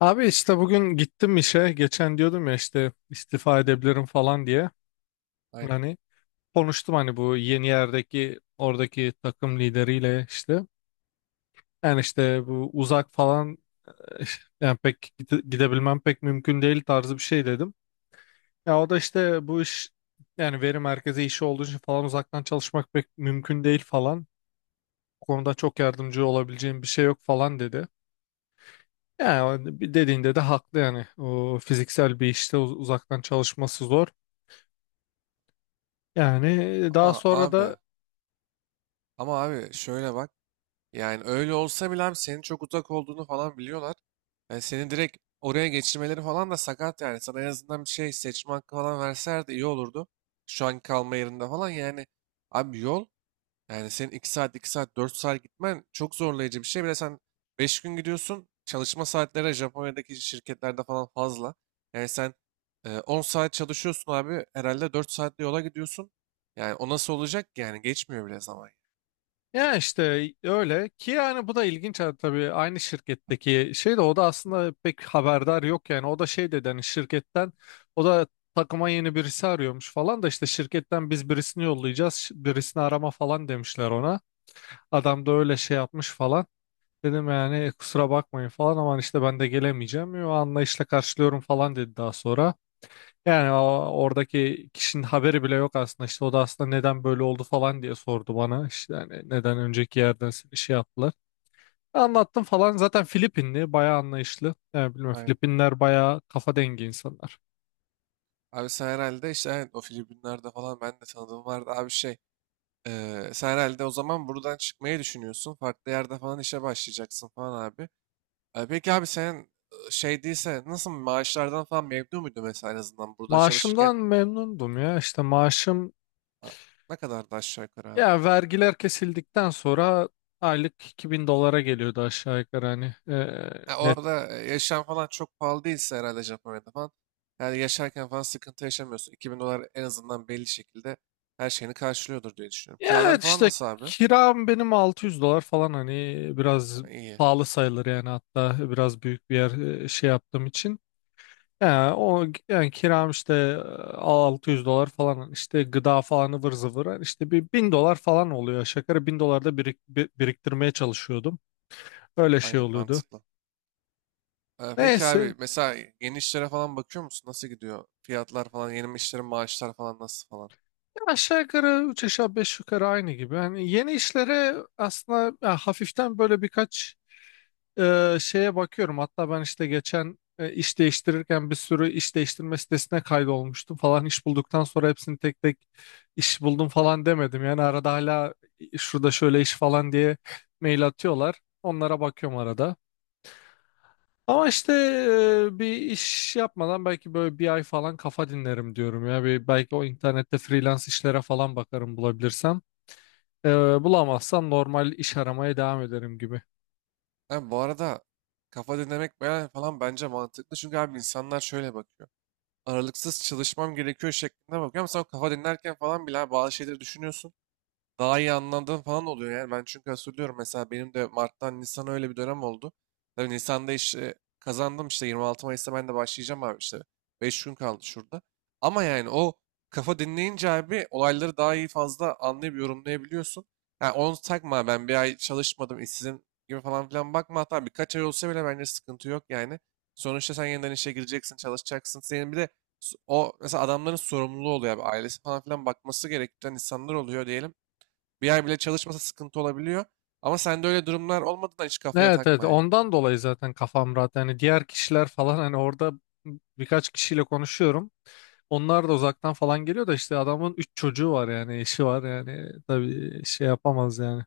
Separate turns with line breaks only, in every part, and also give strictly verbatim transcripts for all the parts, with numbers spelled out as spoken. Abi işte bugün gittim işe. Geçen diyordum ya işte istifa edebilirim falan diye.
Aynen.
Yani konuştum hani bu yeni yerdeki oradaki takım lideriyle işte. Yani işte bu uzak falan eh, yani pek gide- gidebilmem pek mümkün değil tarzı bir şey dedim. Ya o da işte bu iş yani veri merkezi işi olduğu için falan uzaktan çalışmak pek mümkün değil falan. Bu konuda çok yardımcı olabileceğim bir şey yok falan dedi. Yani o dediğinde de haklı yani. O fiziksel bir işte uz- uzaktan çalışması zor. Yani daha
Ama
sonra
abi,
da
ama abi şöyle bak. Yani öyle olsa bile abi senin çok uzak olduğunu falan biliyorlar. Yani seni direkt oraya geçirmeleri falan da sakat yani. Sana en azından bir şey seçme hakkı falan verseler de iyi olurdu. Şu anki kalma yerinde falan yani. Abi yol. Yani senin iki saat, iki saat, dört saat gitmen çok zorlayıcı bir şey. Bir de sen beş gün gidiyorsun. Çalışma saatleri Japonya'daki şirketlerde falan fazla. Yani sen e, on saat çalışıyorsun abi. Herhalde dört saatte yola gidiyorsun. Yani o nasıl olacak ki? Yani geçmiyor bile zaman.
ya işte öyle ki yani bu da ilginç, ha tabii aynı şirketteki şey de o da aslında pek haberdar yok yani. O da şey dedi hani şirketten. O da takıma yeni birisi arıyormuş falan da işte şirketten biz birisini yollayacağız, ş- birisini arama falan demişler ona. Adam da öyle şey yapmış falan dedim. Yani "E, kusura bakmayın falan ama işte ben de gelemeyeceğim, o anlayışla karşılıyorum" falan dedi daha sonra. Yani o, oradaki kişinin haberi bile yok aslında. İşte o da aslında neden böyle oldu falan diye sordu bana. İşte hani neden önceki yerden seni şey yaptılar. Anlattım falan. Zaten Filipinli, bayağı anlayışlı. Yani bilmiyorum,
Aynen.
Filipinler bayağı kafa dengi insanlar.
Abi sen herhalde işte evet, o Filipinler'de falan ben de tanıdığım vardı abi şey. e, sen herhalde o zaman buradan çıkmayı düşünüyorsun. Farklı yerde falan işe başlayacaksın falan abi. E, peki abi senin e, şey değilse nasıl maaşlardan falan memnun muydun mesela en azından burada çalışırken.
Maaşımdan memnundum ya. İşte maaşım,
Ha, ne kadardı aşağı yukarı abi?
ya vergiler kesildikten sonra aylık iki bin dolara geliyordu aşağı yukarı hani, e,
Ha,
net.
orada e, yaşam falan çok pahalı değilse herhalde Japonya'da falan. Yani yaşarken falan sıkıntı yaşamıyorsun. iki bin dolar en azından belli şekilde her şeyini karşılıyordur diye düşünüyorum.
Ya
Kiralar
evet
falan
işte
nasıl abi?
kiram benim 600 dolar falan, hani
Ha,
biraz
iyi.
pahalı sayılır yani, hatta biraz büyük bir yer e, şey yaptığım için. Ya o yani kiram işte e, 600 dolar falan hani, işte gıda falan ıvır zıvır yani işte bir bin dolar falan oluyor. Şakara bin dolar da birik- bi- biriktirmeye çalışıyordum. Öyle şey
Aynen
oluyordu.
mantıklı. E, peki
Neyse,
abi mesela yeni işlere falan bakıyor musun? Nasıl gidiyor? Fiyatlar falan, yeni işlerin maaşlar falan nasıl falan?
ya aşağı yukarı üç aşağı beş yukarı aynı gibi. Yani yeni işlere aslında ya hafiften böyle birkaç e, şeye bakıyorum. Hatta ben işte geçen, e, iş değiştirirken bir sürü iş değiştirme sitesine kaydolmuştum falan. İş bulduktan sonra hepsini tek tek iş buldum falan demedim, yani arada hala şurada şöyle iş falan diye mail atıyorlar, onlara bakıyorum arada. Ama işte e, bir iş yapmadan belki böyle bir ay falan kafa dinlerim diyorum ya, bir, belki o internette freelance işlere falan bakarım, bulabilirsem. E, Bulamazsam normal iş aramaya devam ederim gibi.
Abi bu arada kafa dinlemek ben- falan bence mantıklı. Çünkü abi insanlar şöyle bakıyor. Aralıksız çalışmam gerekiyor şeklinde bakıyor. Ama sen o kafa dinlerken falan bile abi bazı şeyleri düşünüyorsun, daha iyi anladığım falan oluyor yani. Ben çünkü hatırlıyorum mesela benim de Mart'tan Nisan'a öyle bir dönem oldu. Tabii Nisan'da işte kazandım, işte yirmi altı Mayıs'ta ben de başlayacağım abi işte. beş gün kaldı şurada. Ama yani o kafa dinleyince abi olayları daha iyi fazla anlayıp yorumlayabiliyorsun. Yani onu takma, ben bir ay çalışmadım işsizim gibi falan filan bakma, hatta birkaç ay olsa bile bence sıkıntı yok yani. Sonuçta sen yeniden işe gireceksin, çalışacaksın. Senin bir de s- o mesela adamların sorumluluğu oluyor abi. Ailesi falan filan bakması gereken insanlar oluyor diyelim. Bir ay bile çalışmasa sıkıntı olabiliyor. Ama sende öyle durumlar olmadığından hiç kafaya
Evet, evet,
takma yani.
ondan dolayı zaten kafam rahat. Yani diğer kişiler falan hani orada birkaç kişiyle konuşuyorum. Onlar da uzaktan falan geliyor da işte, adamın üç çocuğu var yani, eşi var yani, tabii şey yapamaz yani.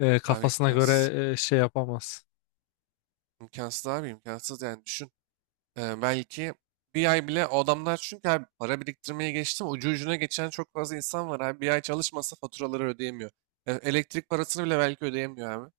E,
Abi
kafasına
imkansız.
göre e, şey yapamaz.
İmkansız abi, imkansız yani düşün. Ee, belki bir ay bile o adamlar çünkü abi para biriktirmeye geçtim. Ucu ucuna geçen çok fazla insan var abi. Bir ay çalışmasa faturaları ödeyemiyor. E, elektrik parasını bile belki ödeyemiyor abi.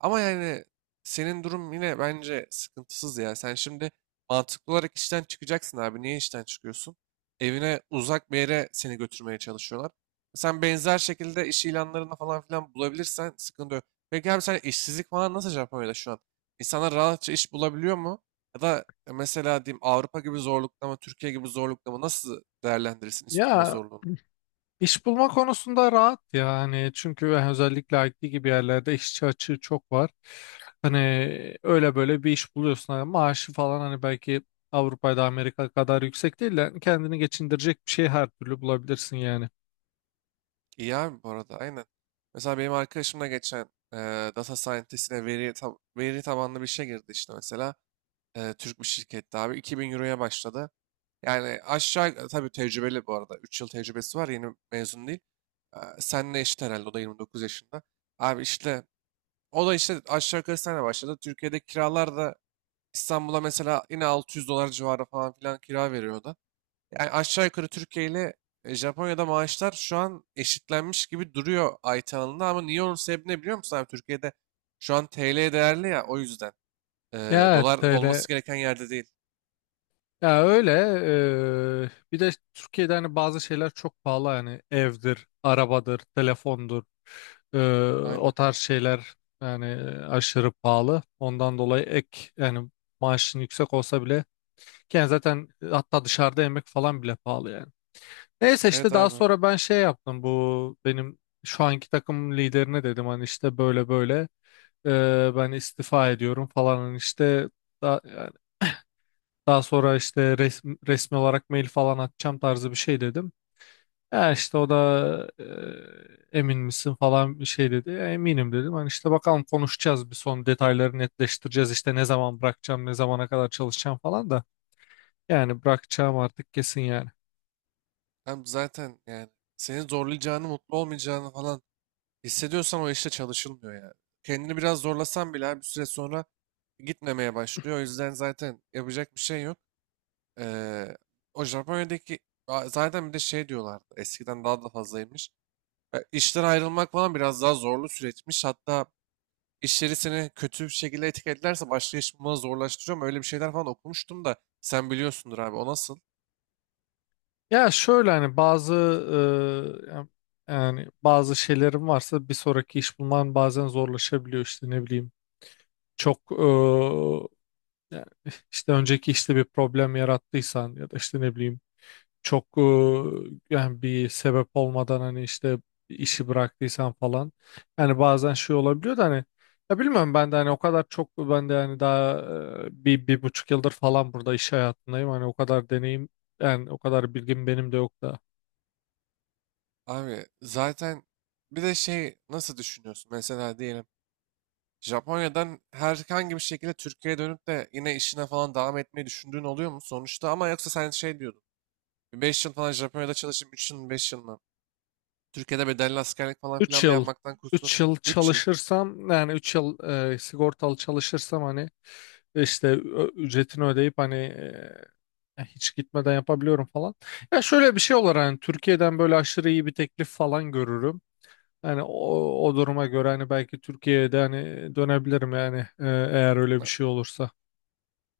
Ama yani senin durum yine bence sıkıntısız ya. Sen şimdi mantıklı olarak işten çıkacaksın abi. Niye işten çıkıyorsun? Evine uzak bir yere seni götürmeye çalışıyorlar. Sen benzer şekilde iş ilanlarında falan filan bulabilirsen sıkıntı yok. Peki abi sen işsizlik falan nasıl Japonya'da şu an? İnsanlar rahatça iş bulabiliyor mu? Ya da mesela diyeyim, Avrupa gibi zorlukta mı, Türkiye gibi zorlukta mı, nasıl değerlendirirsin iş bulma
Ya
zorluğunu?
İş bulma konusunda rahat yani, çünkü özellikle I T gibi yerlerde işçi açığı çok var. Hani öyle böyle bir iş buluyorsun. Hani maaşı falan hani, belki Avrupa'da Amerika kadar yüksek değil de hani, kendini geçindirecek bir şey her türlü bulabilirsin yani.
İyi abi bu arada aynen. Mesela benim arkadaşımla geçen e, data scientist'ine veri, tab- veri tabanlı bir şey girdi işte mesela. E, Türk bir şirkette abi iki bin euroya başladı. Yani aşağı e, tabii tecrübeli bu arada. Üç yıl tecrübesi var, yeni mezun değil. E, senle eşit herhalde, o da yirmi dokuz yaşında. Abi işte o da işte aşağı yukarı senle başladı. Türkiye'de kiralar da İstanbul'a mesela yine altı yüz dolar civarı falan filan kira veriyordu. Yani aşağı yukarı Türkiye ile e, Japonya'da maaşlar şu an eşitlenmiş gibi duruyor ay alanında, ama niye, onun sebebi ne biliyor musun abi? Türkiye'de şu an T L değerli ya, o yüzden. Ee,
Ya evet,
dolar
öyle.
olması gereken yerde değil.
Ya öyle, eee, bir de Türkiye'de hani bazı şeyler çok pahalı yani; evdir, arabadır, telefondur, eee, o
Aynen.
tarz şeyler yani, aşırı pahalı. Ondan dolayı ek yani, maaşın yüksek olsa bile. Yani zaten, e, hatta dışarıda yemek falan bile pahalı yani. Neyse,
Evet
işte daha
abi.
sonra ben şey yaptım, bu benim şu anki takım liderine dedim hani, işte böyle böyle, e, ben istifa ediyorum falan. Hani işte daha, yani daha sonra işte resmi, resmi olarak mail falan atacağım tarzı bir şey dedim. Ya işte o da e, emin misin falan bir şey dedi. "Ya eminim" dedim. Hani işte bakalım, konuşacağız, bir son detayları netleştireceğiz, işte ne zaman bırakacağım, ne zamana kadar çalışacağım falan da, yani bırakacağım artık, kesin yani.
Hem zaten yani seni zorlayacağını, mutlu olmayacağını falan hissediyorsan o işte çalışılmıyor yani. Kendini biraz zorlasan bile abi bir süre sonra gitmemeye başlıyor. O yüzden zaten yapacak bir şey yok. Ee, o Japonya'daki, aa, zaten bir de şey diyorlardı. Eskiden daha da fazlaymış. E, işten ayrılmak falan biraz daha zorlu süreçmiş. Hatta işleri seni kötü bir şekilde etiketlerse başka iş bulmanı zorlaştırıyor mu? Öyle bir şeyler falan okumuştum da sen biliyorsundur abi, o nasıl?
Ya şöyle, hani bazı e, ya- yani bazı şeylerim varsa bir sonraki iş bulman bazen zorlaşabiliyor, işte ne bileyim çok e, yani işte önceki işte bir problem yarattıysan, ya da işte ne bileyim çok e, yani bir sebep olmadan hani işte işi bıraktıysan falan, yani bazen şey olabiliyor da hani. Ya bilmiyorum, ben de hani o kadar çok, ben de hani daha e, bir, bir buçuk yıldır falan burada iş hayatındayım, hani o kadar deneyim yani, o kadar bilgim benim de yok da.
Abi zaten bir de şey nasıl düşünüyorsun? Mesela diyelim Japonya'dan herhangi bir şekilde Türkiye'ye dönüp de yine işine falan devam etmeyi düşündüğün oluyor mu sonuçta? Ama yoksa sen şey diyordun. Beş yıl falan Japonya'da çalışıp üç yıl beş yıl mı? Türkiye'de bedelli askerlik falan
Üç
filan da
yıl
yapmaktan kurtulur.
üç yıl
Üç yıl.
çalışırsam yani, üç yıl e, sigortalı çalışırsam hani, işte ö- ücretini ödeyip hani e, hiç gitmeden yapabiliyorum falan. Ya şöyle bir şey olur hani, Türkiye'den böyle aşırı iyi bir teklif falan görürüm. Yani o, o duruma göre hani belki Türkiye'de hani dönebilirim yani, e, eğer öyle bir şey olursa.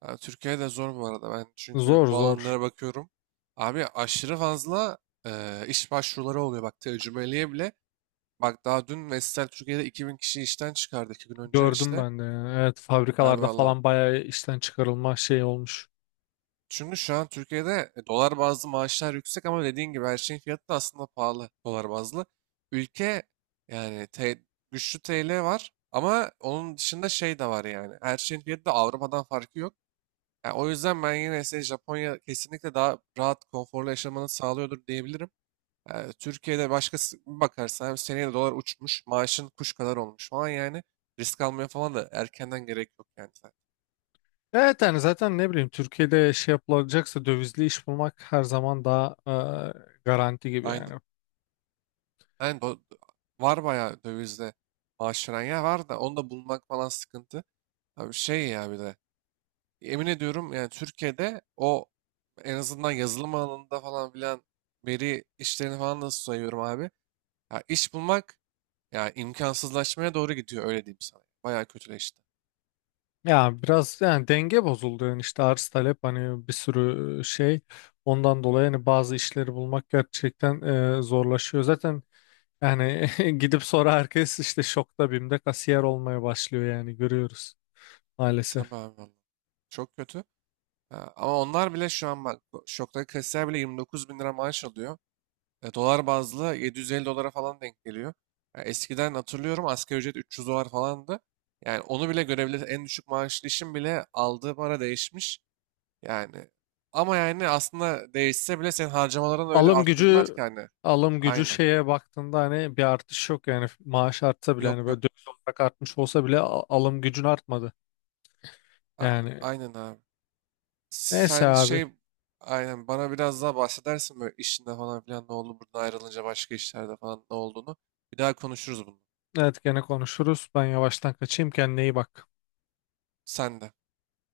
Ha, Türkiye'de zor bu arada. Ben çünkü
Zor,
bu
zor.
alanlara bakıyorum. Abi aşırı fazla e, iş başvuruları oluyor. Bak tecrübeliye bile. Bak daha dün Vestel Türkiye'de iki bin kişi işten çıkardı, iki gün önce
Gördüm
işte.
ben de yani. Evet,
Abi
fabrikalarda
valla.
falan bayağı işten çıkarılma şey olmuş.
Çünkü şu an Türkiye'de e, dolar bazlı maaşlar yüksek ama dediğin gibi her şeyin fiyatı da aslında pahalı, dolar bazlı. Ülke yani te- güçlü T L var ama onun dışında şey de var yani. Her şeyin fiyatı da Avrupa'dan farkı yok. Yani o yüzden ben yine size Japonya kesinlikle daha rahat, konforlu yaşamanı sağlıyordur diyebilirim. Yani Türkiye'de başkası bir bakarsan hem seneye de dolar uçmuş, maaşın kuş kadar olmuş falan yani. Risk almaya falan da erkenden gerek yok yani. Zaten.
Evet yani, zaten ne bileyim Türkiye'de şey yapılacaksa dövizli iş bulmak her zaman daha e, garanti gibi yani.
Aynen. Yani do- var bayağı dövizde maaş veren yer var da onu da bulmak falan sıkıntı. Abi şey ya bir de emin ediyorum yani Türkiye'de o en azından yazılım alanında falan filan veri işlerini falan nasıl sayıyorum abi. Ya iş bulmak, ya imkansızlaşmaya doğru gidiyor, öyle diyeyim sana. Bayağı kötüleşti.
Ya biraz yani denge bozuldu yani, işte arz talep, hani bir sürü şey, ondan dolayı hani bazı işleri bulmak gerçekten e, zorlaşıyor. Zaten yani gidip sonra herkes işte şokta, BİM'de kasiyer olmaya başlıyor yani, görüyoruz
Tabii
maalesef.
abi vallahi. Çok kötü. Ha, ama onlar bile şu an bak, bu şoktaki kasiyer bile yirmi dokuz bin lira maaş alıyor. E, dolar bazlı yedi yüz elli dolara falan denk geliyor. Ya eskiden hatırlıyorum asgari ücret üç yüz dolar falandı. Yani onu bile görebilir. En düşük maaşlı işin bile aldığı para değişmiş. Yani ama yani aslında değişse bile senin harcamalarını öyle
alım
arttırdılar
gücü
ki hani.
Alım gücü
Aynen.
şeye baktığında hani bir artış yok yani, maaş artsa bile
Yok
hani,
yok.
böyle döviz olarak artmış olsa bile a- alım gücün artmadı.
A-
Yani
aynen abi.
neyse
Sen
abi.
şey aynen bana biraz daha bahsedersin böyle işinde falan filan ne oldu buradan ayrılınca, başka işlerde falan ne olduğunu. Bir daha konuşuruz bunu.
Evet, gene konuşuruz. Ben yavaştan kaçayım, kendine iyi bak.
Sen de.